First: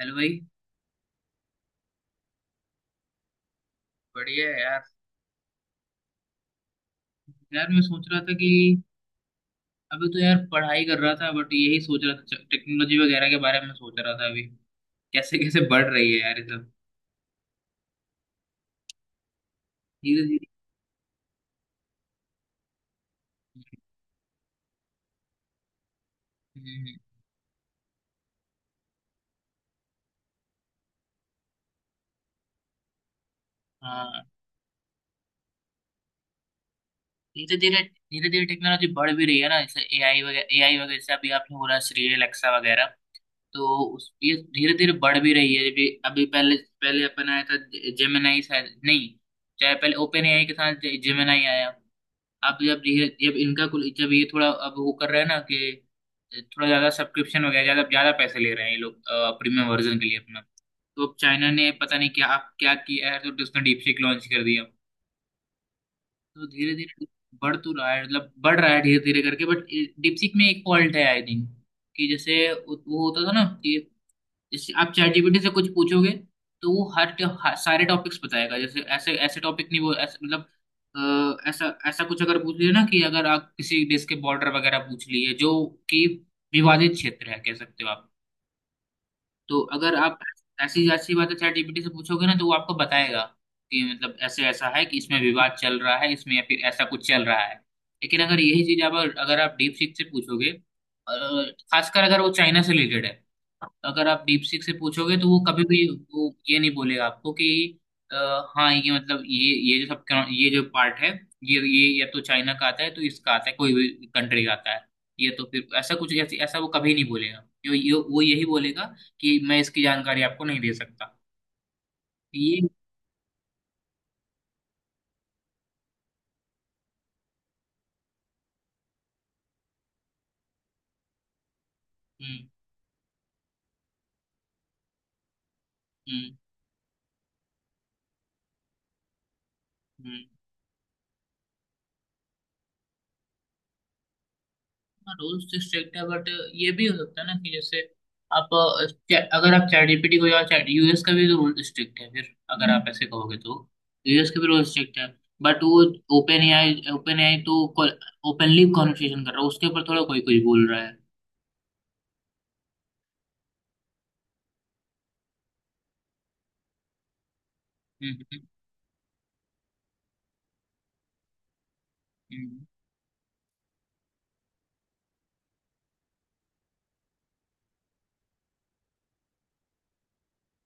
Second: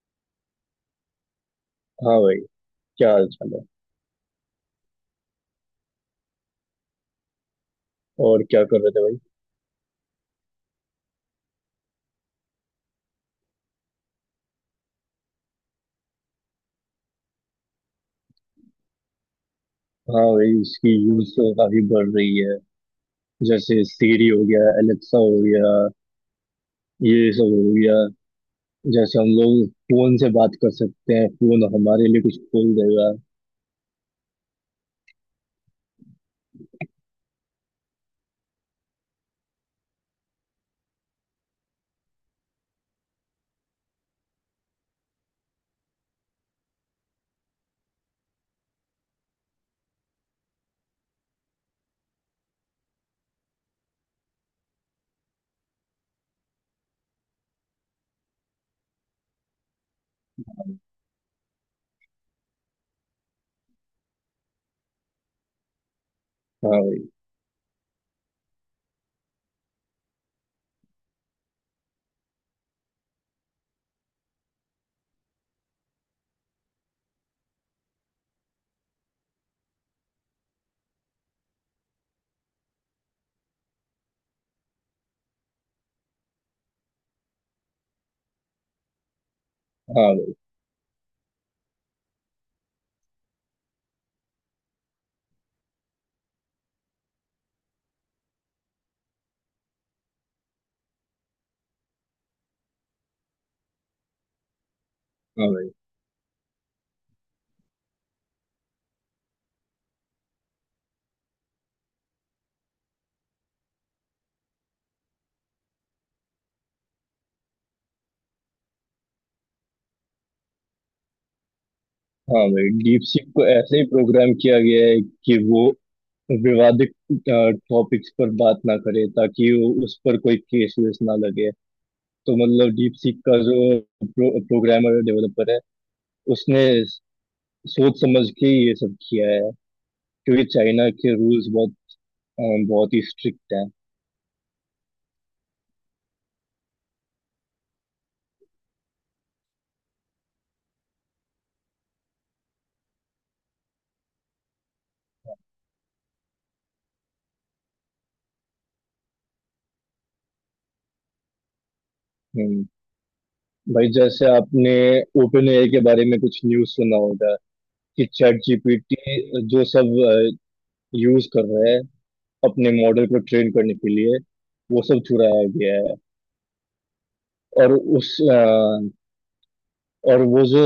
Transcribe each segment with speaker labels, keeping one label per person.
Speaker 1: Hello भाई।
Speaker 2: हाँ भाई। क्या हाल चाल है।
Speaker 1: बढ़िया है यार। यार मैं सोच रहा था
Speaker 2: और
Speaker 1: कि
Speaker 2: क्या कर रहे थे भाई।
Speaker 1: अभी तो यार पढ़ाई कर रहा था बट यही सोच रहा था टेक्नोलॉजी वगैरह के बारे में सोच रहा था अभी कैसे कैसे बढ़ रही है यार ये सब। धीरे
Speaker 2: हाँ
Speaker 1: धीरे।
Speaker 2: भाई, इसकी यूज तो काफी बढ़ रही है। जैसे सीरी हो गया, एलेक्सा हो गया,
Speaker 1: हम्म।
Speaker 2: ये सब हो गया। जैसे हम लोग फोन से बात कर सकते हैं, फोन हमारे लिए कुछ खोल देगा।
Speaker 1: हाँ। धीरे धीरे धीरे धीरे टेक्नोलॉजी बढ़ भी रही है ना, जैसे एआई वगैरह जैसे अभी आपने बोला श्री एलेक्सा वगैरह। तो उस ये धीरे धीरे बढ़ भी रही है अभी अभी पहले पहले अपन आया था। जेमिनाई शायद नहीं। चाहे पहले ओपन एआई के साथ जेमिनाई आया। अब जब ये जब इनका कुल जब ये थोड़ा अब वो कर रहे हैं ना कि थोड़ा ज्यादा सब्सक्रिप्शन हो गया, ज्यादा ज्यादा पैसे ले रहे हैं ये लोग प्रीमियम वर्जन के लिए अपना। तो अब चाइना ने पता नहीं क्या क्या किया है, तो उसने डीपसीक लॉन्च कर दिया। तो
Speaker 2: हाँ
Speaker 1: धीरे धीरे
Speaker 2: भाई।
Speaker 1: बढ़ तो रहा है, मतलब बढ़ रहा है धीरे धीरे करके बट। डीपसीक में एक फॉल्ट है आई थिंक। कि जैसे वो होता था ना कि जैसे आप चैट जीपीटी से कुछ पूछोगे, तो वो हर सारे टॉपिक्स बताएगा, जैसे ऐसे ऐसे टॉपिक नहीं वो ऐसे मतलब ऐसा ऐसा कुछ अगर पूछ लिया ना कि अगर आप किसी देश के बॉर्डर वगैरह पूछ लिए जो कि विवादित क्षेत्र है कह सकते हो आप। तो अगर
Speaker 2: हाँ
Speaker 1: आप
Speaker 2: भाई।
Speaker 1: ऐसी ऐसी बातें चैट जीपीटी से पूछोगे ना तो वो आपको बताएगा कि मतलब ऐसे ऐसा है कि इसमें विवाद चल रहा है इसमें या फिर ऐसा कुछ चल रहा है। लेकिन अगर यही चीज आप अगर आप डीप सीक से पूछोगे खासकर अगर वो चाइना से रिलेटेड है। अगर आप डीप सीक से पूछोगे तो वो
Speaker 2: हाँ
Speaker 1: कभी
Speaker 2: भाई।
Speaker 1: भी वो ये नहीं बोलेगा आपको कि अ, हाँ ये मतलब ये जो सब ये जो पार्ट है ये या तो चाइना का आता है तो इसका आता है कोई भी कंट्री का आता है। ये तो फिर ऐसा कुछ ऐसी ऐसा वो कभी नहीं बोलेगा, यो, यो, वो यही बोलेगा कि मैं इसकी जानकारी आपको नहीं दे सकता
Speaker 2: हाँ
Speaker 1: ये।
Speaker 2: भाई, डीप सीक को ऐसे ही प्रोग्राम किया गया है कि वो विवादित टॉपिक्स पर बात ना करे, ताकि वो उस पर कोई केस वेस ना लगे। तो
Speaker 1: हम्म।
Speaker 2: मतलब डीप सीक का जो प्रोग्रामर डेवलपर है,
Speaker 1: हम्म।
Speaker 2: उसने सोच समझ के ये सब किया है।
Speaker 1: हम्म।
Speaker 2: क्योंकि चाइना के रूल्स बहुत अ, बहुत ही स्ट्रिक्ट हैं।
Speaker 1: रूल्स तो स्ट्रिक्ट है बट ये भी हो सकता है ना कि जैसे आप अगर आप चैट जीपीटी को या चैट यूएस का भी रूल स्ट्रिक्ट है फिर अगर आप ऐसे कहोगे तो यूएस का भी रूल स्ट्रिक्ट है बट वो ओपन एआई तो ओपनली कॉन्वर्सेशन कर रहा है, उसके ऊपर थोड़ा कोई कोई बोल रहा है।
Speaker 2: हम्म। भाई जैसे आपने ओपन एआई के बारे में कुछ न्यूज़ सुना होगा कि
Speaker 1: हम्म।
Speaker 2: चैट जीपीटी जो सब यूज कर रहा है
Speaker 1: हम्म।
Speaker 2: अपने मॉडल को ट्रेन करने के लिए, वो सब चुराया गया है। और और वो जो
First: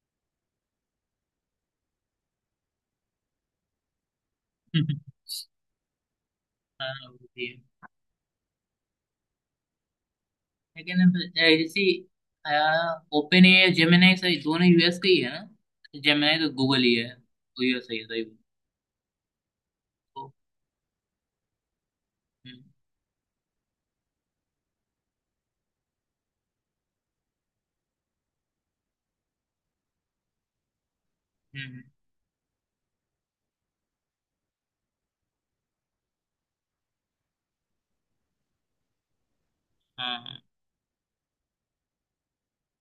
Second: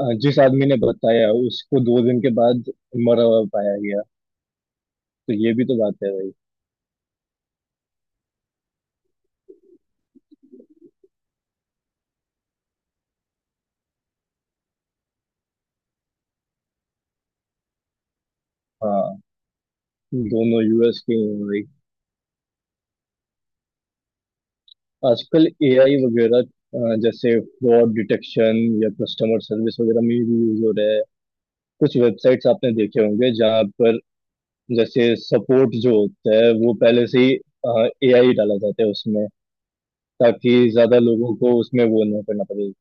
Speaker 2: जिस आदमी ने बताया, उसको 2 दिन के बाद मरा हुआ पाया गया।
Speaker 1: हम्म।
Speaker 2: तो ये भी तो बात है भाई।
Speaker 1: हाँ, वो भी है। लेकिन अब, ए, जैसे ओपन ए जेमिनाई सही दोनों यूएस के ही है ना, जेमिनाई तो गूगल ही है, तो ये सही है सही है।
Speaker 2: हाँ,
Speaker 1: तो,
Speaker 2: दोनों यूएस के हैं भाई।
Speaker 1: हम्म।
Speaker 2: आजकल एआई वगैरह जैसे फ्रॉड डिटेक्शन या कस्टमर सर्विस वगैरह में भी यूज हो रहा है।
Speaker 1: हम्म।
Speaker 2: कुछ वेबसाइट्स आपने देखे होंगे जहाँ पर जैसे सपोर्ट जो होता है, वो पहले से ही एआई डाला जाता है उसमें,
Speaker 1: हाँ। हाँ।
Speaker 2: ताकि ज्यादा लोगों को उसमें वो ना करना पड़े।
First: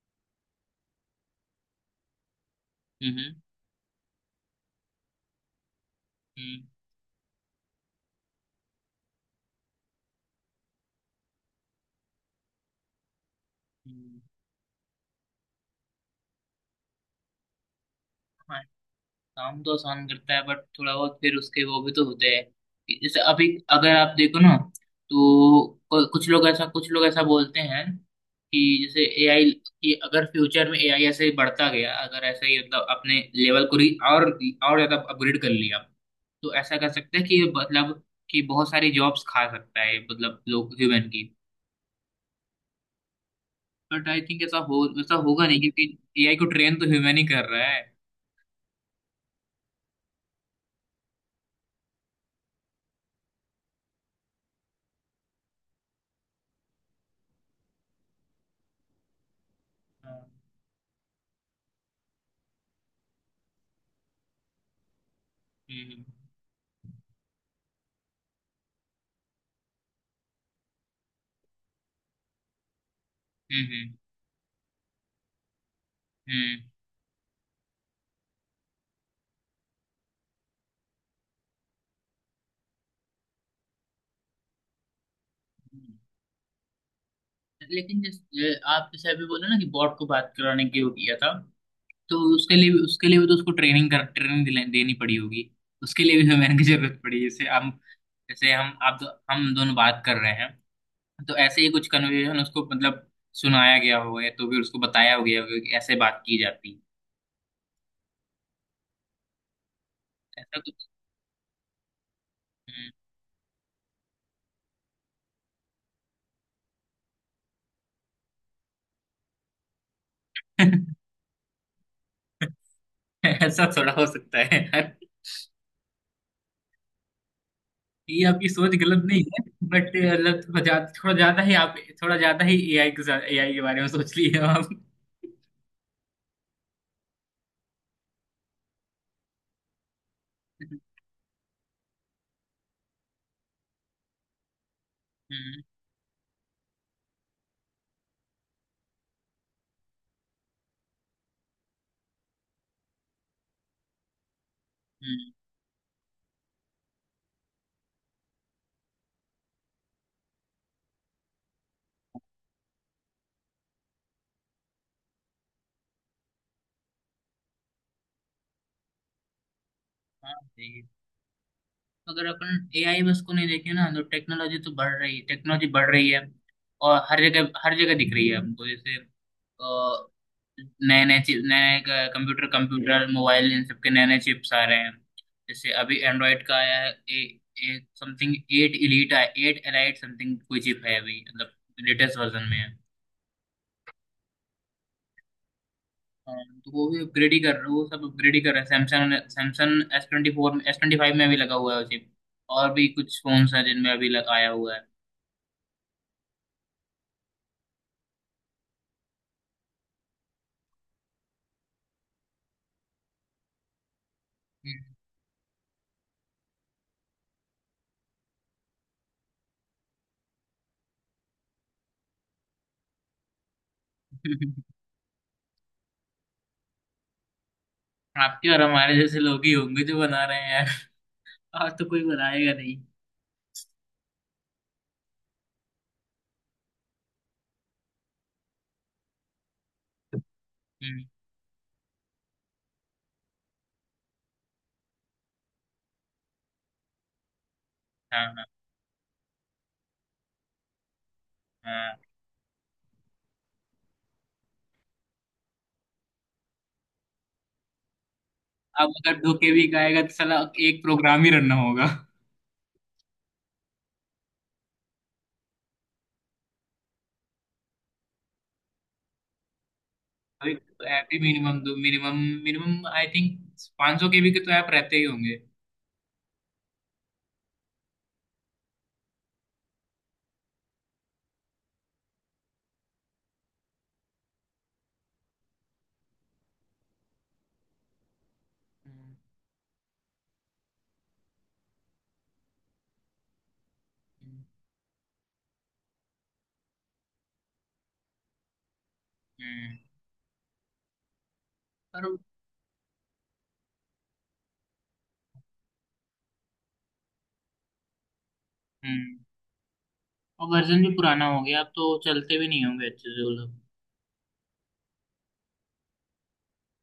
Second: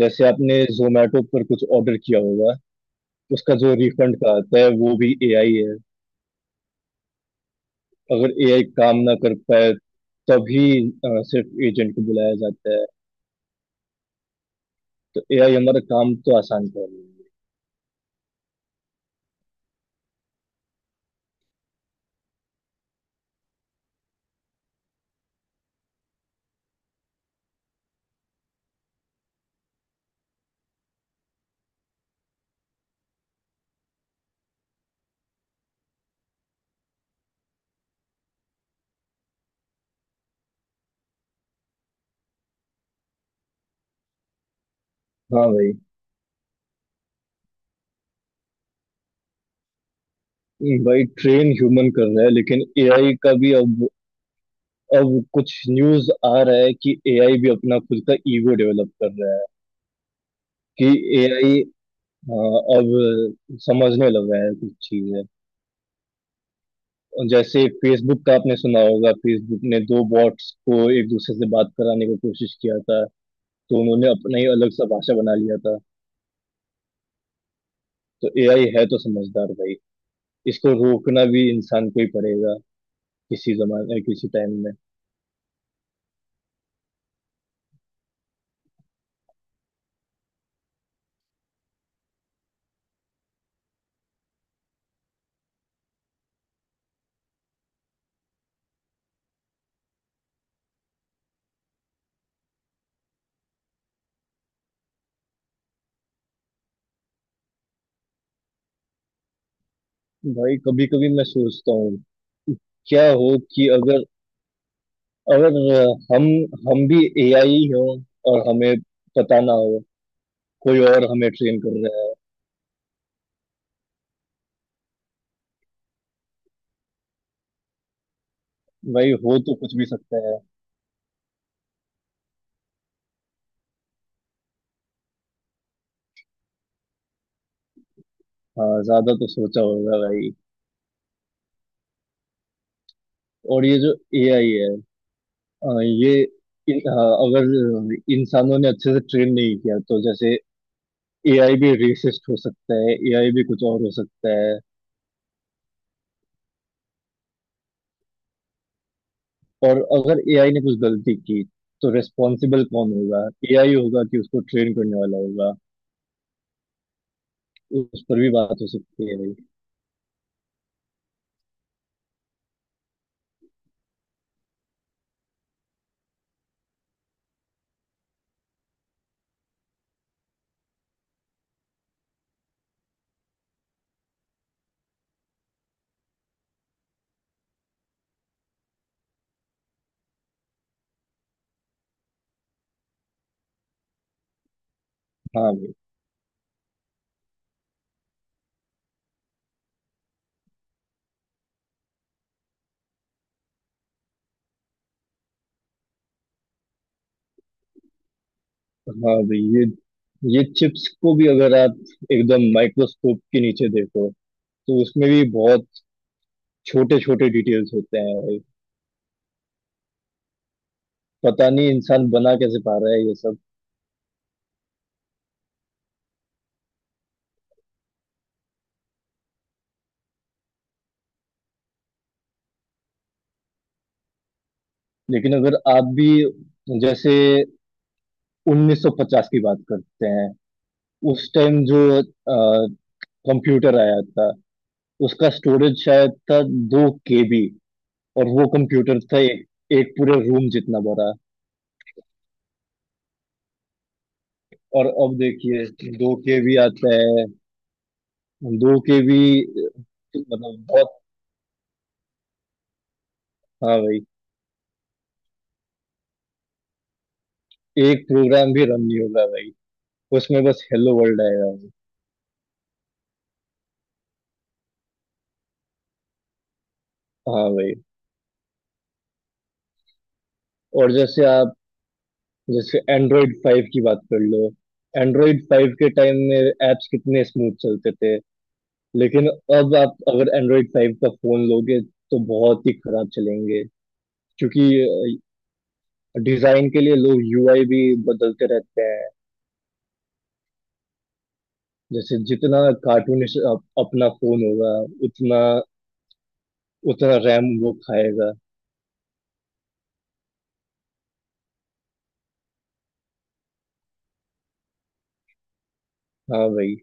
Speaker 2: जैसे आपने जोमेटो पर कुछ ऑर्डर किया होगा,
Speaker 1: हम्म। हम्म।
Speaker 2: उसका जो रिफंड का आता है वो भी एआई है।
Speaker 1: हम्म।
Speaker 2: अगर एआई काम ना कर पाए, तभी सिर्फ एजेंट को बुलाया जाता है।
Speaker 1: हम्म।
Speaker 2: तो एआई हमारा काम तो आसान कर रही है।
Speaker 1: काम तो आसान करता है बट थोड़ा बहुत फिर उसके वो भी तो होते हैं कि जैसे अभी अगर आप देखो ना तो कुछ लोग ऐसा बोलते हैं कि जैसे एआई कि अगर फ्यूचर में एआई ऐसे ही बढ़ता गया अगर ऐसे ही मतलब अपने लेवल को री और ज्यादा अपग्रेड कर लिया, तो ऐसा कर सकते हैं कि ये मतलब कि बहुत सारी जॉब्स खा सकता है मतलब लोग ह्यूमन की। बट आई थिंक ऐसा हो ऐसा होगा
Speaker 2: हाँ
Speaker 1: नहीं,
Speaker 2: भाई।
Speaker 1: क्योंकि एआई को ट्रेन तो ह्यूमन ही कर रहा है।
Speaker 2: भाई ट्रेन ह्यूमन कर रहा है, लेकिन एआई का भी अब कुछ न्यूज आ रहा है कि एआई भी अपना खुद का ईगो डेवलप कर रहा है।
Speaker 1: हाँ।
Speaker 2: कि एआई अब समझने लग रहा है कुछ चीजें।
Speaker 1: हम्म।
Speaker 2: जैसे फेसबुक का आपने सुना होगा, फेसबुक ने दो बॉट्स को एक दूसरे से बात कराने की कोशिश किया था, तो
Speaker 1: हम्म।
Speaker 2: उन्होंने अपना ही अलग सा भाषा बना लिया था।
Speaker 1: हम्म।
Speaker 2: तो एआई है तो समझदार भाई, इसको रोकना भी इंसान को ही पड़ेगा, किसी जमाने किसी टाइम में।
Speaker 1: हम्म। लेकिन जैसे आप जैसे अभी बोले ना कि बॉट को बात कराने के लिए किया था, तो उसके लिए भी तो उसको ट्रेनिंग कर ट्रेनिंग दिला देनी पड़ी होगी। उसके लिए भी हमें की जरूरत पड़ी, जैसे हम आप दो, हम दोनों बात कर रहे हैं, तो ऐसे ही कुछ कन्वर्सेशन उसको मतलब सुनाया गया होगा या तो फिर उसको बताया गया होगा कि ऐसे बात की जाती है
Speaker 2: भाई
Speaker 1: ऐसा कुछ।
Speaker 2: कभी कभी मैं सोचता हूँ, क्या हो कि अगर अगर अ, हम भी एआई हो, और हमें पता ना हो, कोई
Speaker 1: हम्म।
Speaker 2: और हमें ट्रेन कर रहा है।
Speaker 1: ऐसा थोड़ा हो सकता है यार, ये आपकी सोच गलत
Speaker 2: भाई
Speaker 1: नहीं
Speaker 2: हो
Speaker 1: है
Speaker 2: तो कुछ भी
Speaker 1: बट
Speaker 2: सकता है।
Speaker 1: मतलब थोड़ा ज्यादा ही आप थोड़ा ज्यादा ही एआई के साथ एआई के बारे में सोच लिए हो आप।
Speaker 2: हाँ ज्यादा तो सोचा होगा भाई। और ये जो एआई है,
Speaker 1: हम्म।
Speaker 2: अ, ये हाँ, अगर इंसानों ने अच्छे से ट्रेन नहीं किया, तो जैसे एआई भी रेसिस्ट हो सकता है, एआई भी कुछ और हो सकता है।
Speaker 1: हम्म।
Speaker 2: और अगर एआई ने कुछ गलती की, तो रेस्पॉन्सिबल कौन होगा? एआई होगा कि उसको ट्रेन करने वाला होगा? उस पर भी बात हो सकती है।
Speaker 1: हाँ सही है। अगर अपन एआई में उसको नहीं देखें ना तो टेक्नोलॉजी तो बढ़ रही है, टेक्नोलॉजी बढ़ रही है और हर जगह दिख रही है हमको, जैसे अ, नए नए चीज नए नए कंप्यूटर कंप्यूटर मोबाइल इन सब के नए नए चिप्स आ रहे हैं। जैसे अभी एंड्रॉइड का आया है A A something, eight elite आया, एट एलाइट समथिंग कोई चिप है अभी मतलब लेटेस्ट वर्जन में है।
Speaker 2: हाँ भाई।
Speaker 1: हाँ, तो वो भी अपग्रेड ही कर रहे वो सब अपग्रेड ही कर रहे हैं, Samsung Samsung S twenty four S twenty five में भी लगा हुआ है वो चिप। और भी कुछ फोन्स हैं जिनमें अभी लग, आया हुआ है।
Speaker 2: हाँ भाई, ये चिप्स को भी अगर आप एकदम माइक्रोस्कोप के नीचे देखो, तो
Speaker 1: हम्म।
Speaker 2: उसमें भी बहुत छोटे छोटे डिटेल्स होते हैं भाई। पता नहीं इंसान बना कैसे पा रहा है ये सब।
Speaker 1: आपके और हमारे जैसे लोग ही होंगे जो बना रहे हैं यार, और तो कोई बनाएगा नहीं।
Speaker 2: लेकिन अगर आप भी जैसे 1950 की बात करते हैं,
Speaker 1: हम्म।
Speaker 2: उस टाइम जो कंप्यूटर आया था, उसका स्टोरेज शायद था 2 KB।
Speaker 1: हाँ
Speaker 2: और
Speaker 1: हाँ।
Speaker 2: वो कंप्यूटर था एक पूरे रूम जितना बड़ा।
Speaker 1: हाँ।
Speaker 2: और अब देखिए 2 KB आता है। दो
Speaker 1: अब
Speaker 2: के
Speaker 1: अगर
Speaker 2: भी
Speaker 1: दो के बी का आएगा तो साला
Speaker 2: मतलब
Speaker 1: एक
Speaker 2: बहुत।
Speaker 1: प्रोग्राम ही रन होगा।
Speaker 2: हाँ भाई, एक प्रोग्राम भी रन नहीं होगा भाई, उसमें
Speaker 1: अभी
Speaker 2: बस
Speaker 1: तो
Speaker 2: हेलो
Speaker 1: ऐप ही
Speaker 2: वर्ल्ड आएगा
Speaker 1: मिनिमम
Speaker 2: भाई।
Speaker 1: दो मिनिमम मिनिमम आई थिंक 500 सौ के बी के तो ऐप रहते ही होंगे।
Speaker 2: हाँ भाई। और जैसे आप जैसे एंड्रॉइड 5 की बात कर लो, एंड्रॉइड 5 के टाइम में एप्स कितने स्मूथ चलते थे।
Speaker 1: हम्म।
Speaker 2: लेकिन अब आप अगर एंड्रॉइड 5 का फोन लोगे, तो बहुत ही खराब चलेंगे।
Speaker 1: हम्म।
Speaker 2: क्योंकि डिजाइन के लिए लोग यूआई भी बदलते रहते हैं।
Speaker 1: हम्म। पर
Speaker 2: जैसे जितना अपना फोन होगा, उतना उतना रैम वो खाएगा।
Speaker 1: हम्म और वर्जन भी पुराना हो गया अब तो चलते भी नहीं होंगे अच्छे से वो लोग।
Speaker 2: हाँ भाई।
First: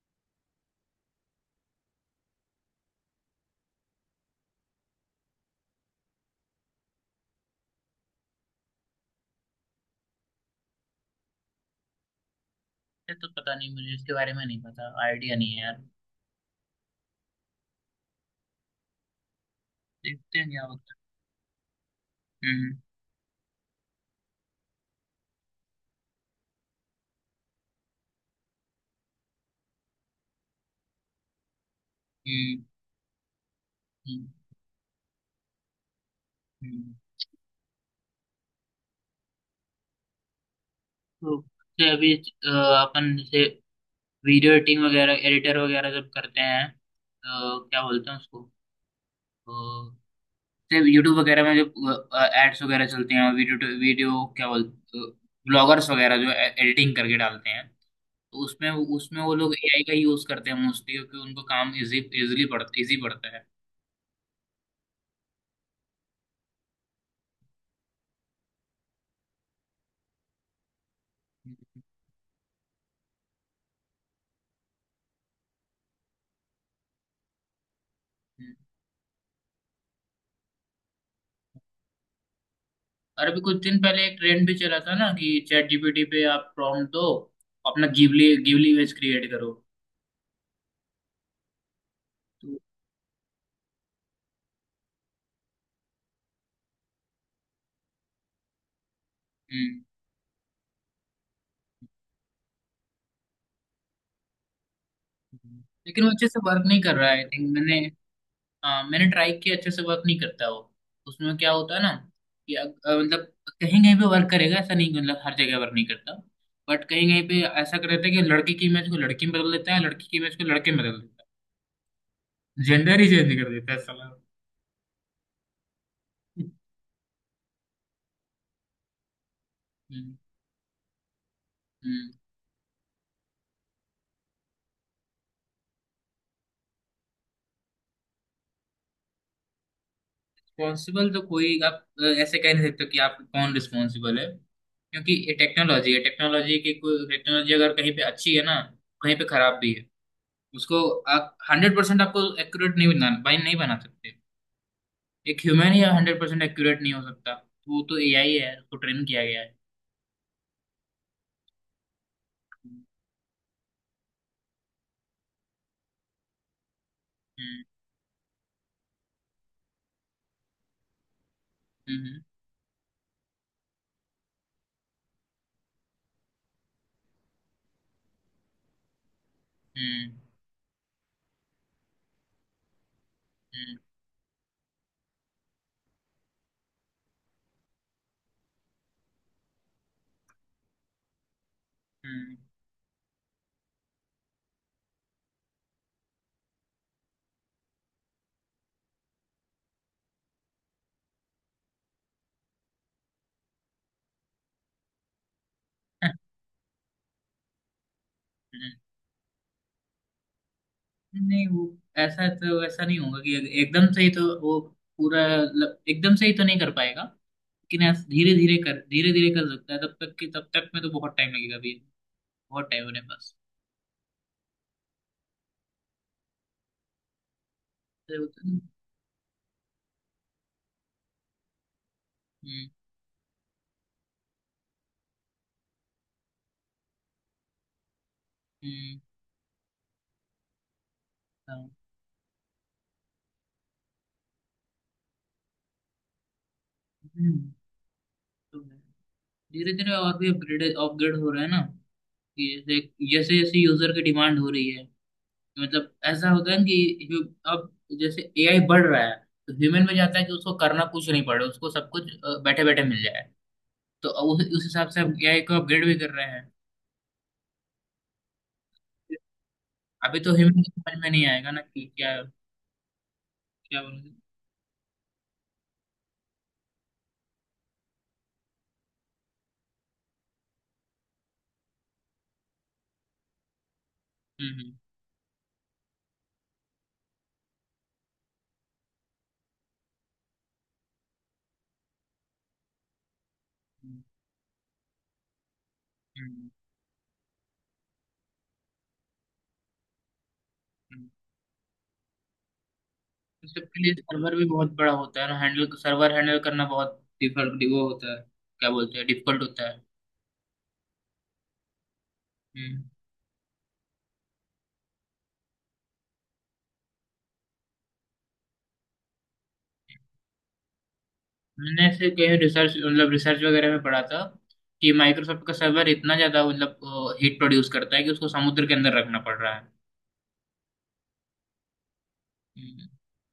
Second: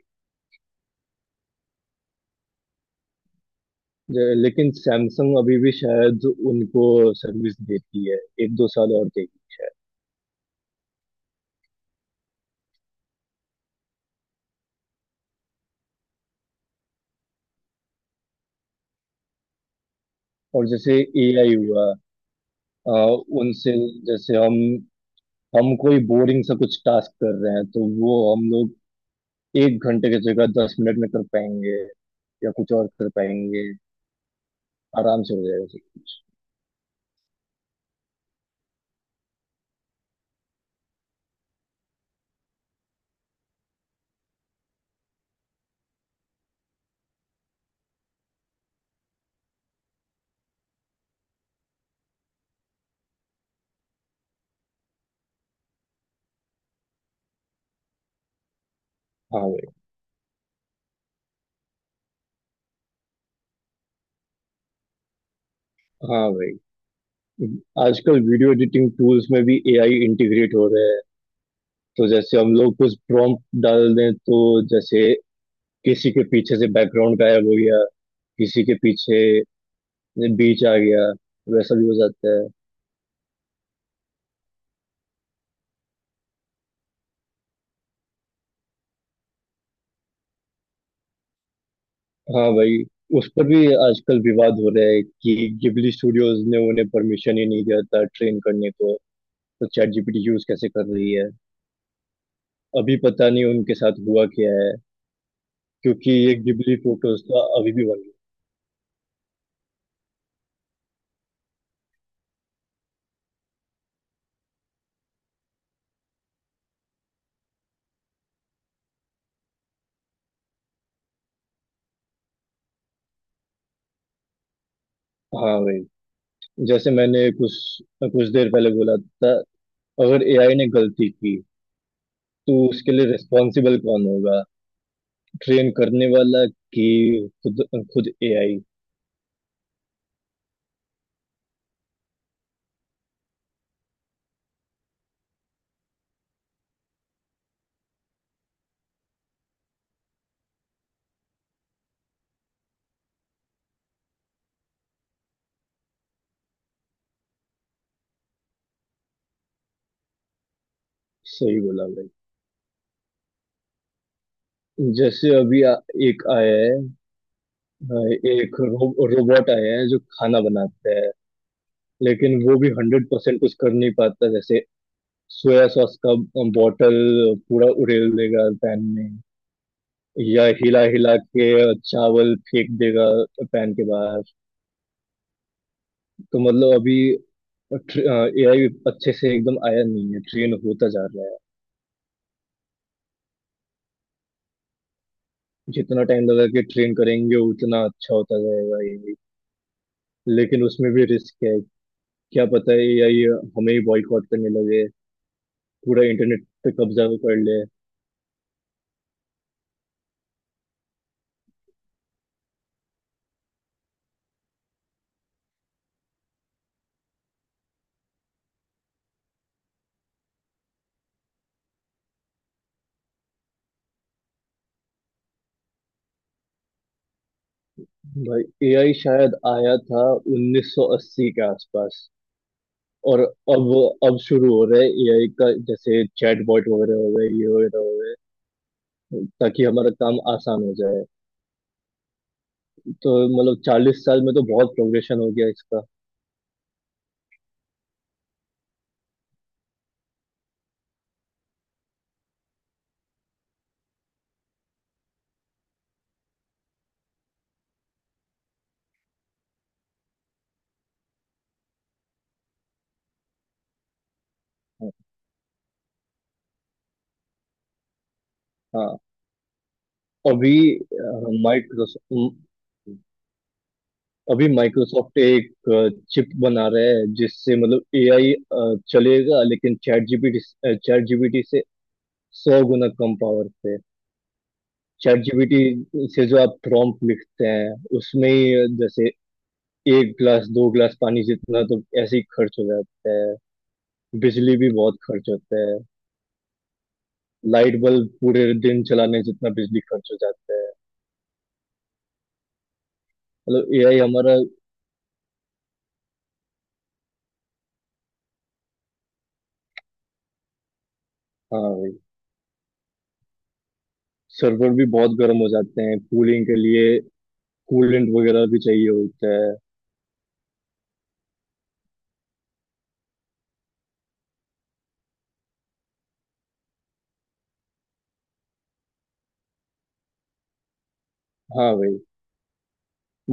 Speaker 2: लेकिन सैमसंग अभी भी शायद उनको सर्विस देती है, एक दो साल और देगी।
Speaker 1: ये तो पता नहीं मुझे इसके बारे में नहीं पता, आइडिया नहीं है यार, देखते हैं क्या
Speaker 2: और
Speaker 1: होता
Speaker 2: जैसे
Speaker 1: है।
Speaker 2: एआई हुआ।
Speaker 1: हम्म।
Speaker 2: आ, उनसे जैसे हम कोई बोरिंग सा कुछ टास्क कर रहे हैं, तो वो हम लोग 1 घंटे की जगह 10 मिनट में कर पाएंगे, या
Speaker 1: हम्म।
Speaker 2: कुछ और कर पाएंगे,
Speaker 1: हम्म।
Speaker 2: आराम से हो जाएगा सब कुछ।
Speaker 1: हम्म। तो जैसे अभी अपन जैसे वीडियो एडिटिंग वगैरह एडिटर वगैरह जब करते हैं तो क्या बोलते हैं उसको अ, जैसे यूट्यूब वगैरह में जब एड्स वगैरह चलते हैं वीडियो वीडियो क्या बोलते, ब्लॉगर्स वगैरह जो एडिटिंग करके डालते हैं, तो उसमें उसमें वो
Speaker 2: हाँ
Speaker 1: लोग
Speaker 2: भाई।
Speaker 1: एआई का यूज करते हैं मोस्टली, क्योंकि उनको काम इजी इजीली पड़ता इजी पड़ता है।
Speaker 2: हाँ भाई, आजकल वीडियो एडिटिंग टूल्स में भी एआई इंटीग्रेट हो रहे हैं। तो जैसे हम लोग कुछ प्रॉम्प्ट डाल दें, तो जैसे किसी के पीछे से बैकग्राउंड गायब हो गया,
Speaker 1: हम्म।
Speaker 2: किसी के पीछे बीच आ गया, वैसा भी हो जाता है।
Speaker 1: और अभी कुछ दिन पहले एक ट्रेंड भी चला था ना कि चैट जीपीटी पे आप प्रॉम्प्ट दो अपना गिबली गिबली इमेज क्रिएट करो।
Speaker 2: हाँ
Speaker 1: तो
Speaker 2: भाई। उस पर भी आजकल विवाद हो रहा है कि गिबली स्टूडियोज ने उन्हें परमिशन ही नहीं दिया था ट्रेन करने को। तो
Speaker 1: हम्म
Speaker 2: चैट जीपीटी यूज कैसे कर रही है? अभी पता नहीं उनके साथ हुआ क्या है,
Speaker 1: लेकिन वो
Speaker 2: क्योंकि
Speaker 1: अच्छे
Speaker 2: ये
Speaker 1: से वर्क
Speaker 2: गिबली
Speaker 1: नहीं कर रहा है
Speaker 2: फोटोज
Speaker 1: आई
Speaker 2: तो
Speaker 1: थिंक
Speaker 2: अभी
Speaker 1: मैंने,
Speaker 2: भी बन रही
Speaker 1: हाँ मैंने ट्राई किया अच्छे से वर्क नहीं करता वो। उसमें क्या होता है ना कि मतलब कहीं कहीं पे वर्क करेगा, ऐसा नहीं कि मतलब हर जगह वर्क नहीं करता बट कहीं कहीं पे ऐसा कर देता है कि लड़के की इमेज को लड़की में बदल देता है, लड़की की इमेज को लड़के में बदल देता है, जेंडर ही चेंज कर देता है साला।
Speaker 2: है। हाँ भाई, जैसे मैंने कुछ कुछ देर पहले बोला था, अगर एआई ने गलती की, तो उसके लिए रिस्पॉन्सिबल कौन होगा? ट्रेन करने वाला कि खुद खुद एआई?
Speaker 1: रिस्पॉन्सिबल तो कोई आप ऐसे कह नहीं सकते कि आप कौन रिस्पॉन्सिबल है, क्योंकि ये टेक्नोलॉजी है, टेक्नोलॉजी की कोई टेक्नोलॉजी अगर कहीं पे अच्छी है ना कहीं पे खराब भी है। उसको आप हंड्रेड परसेंट आपको एक्यूरेट नहीं बना भाई नहीं बना सकते। एक ह्यूमन ही हंड्रेड परसेंट एक्यूरेट नहीं हो सकता, वो तो एआई है उसको ट्रेन किया गया है।
Speaker 2: सही बोला भाई। जैसे अभी एक आया है,
Speaker 1: हम्म।
Speaker 2: अ, एक रोबोट आया है जो खाना बनाता है।
Speaker 1: हम्म।
Speaker 2: लेकिन वो भी 100% कुछ कर नहीं पाता, जैसे सोया सॉस का बॉटल पूरा उड़ेल देगा पैन में,
Speaker 1: हम्म।
Speaker 2: या हिला हिला के चावल फेंक देगा पैन
Speaker 1: हम्म।
Speaker 2: के बाहर। तो मतलब अभी एआई अच्छे से एकदम आया नहीं है, ट्रेन होता जा रहा है।
Speaker 1: हम्म। हम्म।
Speaker 2: जितना टाइम लगा के ट्रेन करेंगे, उतना अच्छा होता जाएगा ये भी। लेकिन उसमें भी रिस्क है, क्या पता है एआई हमें ही बॉयकॉट करने लगे, पूरा
Speaker 1: हम्म।
Speaker 2: इंटरनेट पे कब्जा कर ले।
Speaker 1: नहीं वो ऐसा तो ऐसा नहीं होगा कि एकदम से ही तो वो पूरा एकदम से ही तो नहीं कर पाएगा, लेकिन ऐसा धीरे धीरे कर सकता है, तब तक कि तब तक में तो बहुत टाइम लगेगा अभी। बहुत टाइम होने पास। हम्म।
Speaker 2: भाई एआई शायद आया था 1980 के आसपास। और अब शुरू हो रहा है एआई का, जैसे चैटबॉट वगैरह हो गए, ये वगैरह हो गए,
Speaker 1: हम्म।
Speaker 2: ताकि हमारा काम आसान हो जाए।
Speaker 1: हाँ।
Speaker 2: तो मतलब 40 साल में तो बहुत प्रोग्रेशन हो गया इसका।
Speaker 1: हम्म। तो धीरे धीरे और भी अपग्रेड अपग्रेड हो रहा है ना कि जैसे जैसे जैसे यूजर की डिमांड हो रही है, मतलब ऐसा होता है ना कि अब जैसे एआई बढ़ रहा है, तो ह्यूमन में जाता है कि उसको करना कुछ नहीं पड़े, उसको सब कुछ बैठे बैठे मिल जाए। तो उस हिसाब से हम एआई को अपग्रेड भी कर रहे हैं।
Speaker 2: हाँ।
Speaker 1: अभी तो
Speaker 2: अभी
Speaker 1: ह्यूमन समझ में नहीं आएगा ना कि क्या
Speaker 2: माइक्रोसॉफ्ट
Speaker 1: क्या बोलूं।
Speaker 2: अभी माइक्रोसॉफ्ट एक चिप बना रहा है जिससे मतलब एआई चलेगा, लेकिन चैट जीपीटी से 100 गुना कम पावर पे।
Speaker 1: हम्म। हम्म।
Speaker 2: चैट जीपीटी से जो आप प्रॉम्प्ट लिखते हैं, उसमें ही जैसे एक गिलास दो गिलास पानी जितना तो ऐसे ही खर्च हो जाता है।
Speaker 1: हम्म।
Speaker 2: बिजली भी बहुत खर्च होता है,
Speaker 1: हम्म।
Speaker 2: लाइट बल्ब पूरे दिन चलाने जितना बिजली खर्च हो जाता है।
Speaker 1: हम्म। तो
Speaker 2: मतलब
Speaker 1: सबके लिए
Speaker 2: एआई
Speaker 1: सर्वर
Speaker 2: हमारा।
Speaker 1: भी बहुत बड़ा होता है ना, हैंडल सर्वर हैंडल करना बहुत डिफिकल्ट वो होता है, क्या बोलते हैं डिफिकल्ट होता है।
Speaker 2: हाँ भाई,
Speaker 1: हम्म।
Speaker 2: सर्वर भी बहुत गर्म हो जाते हैं, कूलिंग के लिए कूलेंट वगैरह भी चाहिए होता है।
Speaker 1: मैंने ऐसे कहीं रिसर्च मतलब रिसर्च वगैरह में पढ़ा था कि माइक्रोसॉफ्ट का सर्वर इतना ज्यादा मतलब हीट प्रोड्यूस करता है कि उसको समुद्र के अंदर रखना पड़ रहा है।
Speaker 2: हाँ भाई,
Speaker 1: हम्म।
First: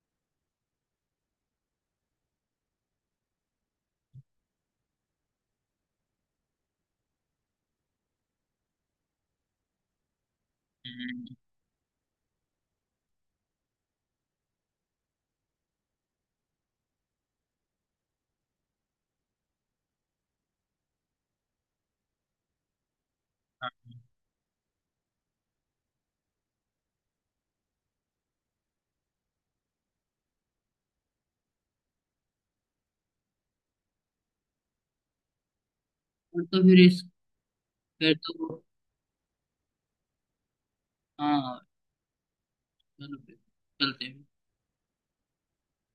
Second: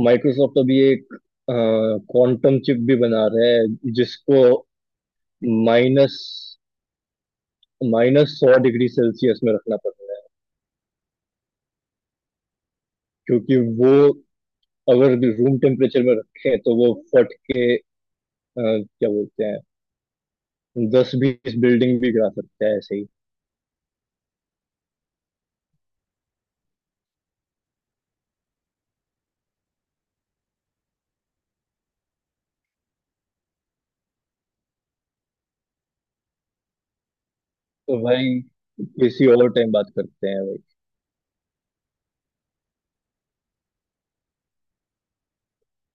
Speaker 2: माइक्रोसॉफ्ट अभी एक क्वांटम चिप भी बना रहा है, जिसको माइनस माइनस सौ डिग्री सेल्सियस में रखना पड़ रहा है।
Speaker 1: हम्म। हम्म।
Speaker 2: क्योंकि वो अगर रूम टेम्परेचर में रखें, तो वो फट के क्या बोलते हैं, दस बीस बिल्डिंग भी गिरा सकता है ऐसे ही।
Speaker 1: हाँ। और तो फिर इस
Speaker 2: तो
Speaker 1: फिर
Speaker 2: भाई,
Speaker 1: तो
Speaker 2: किसी और टाइम बात करते हैं।
Speaker 1: हाँ चलो फिर चलते हैं।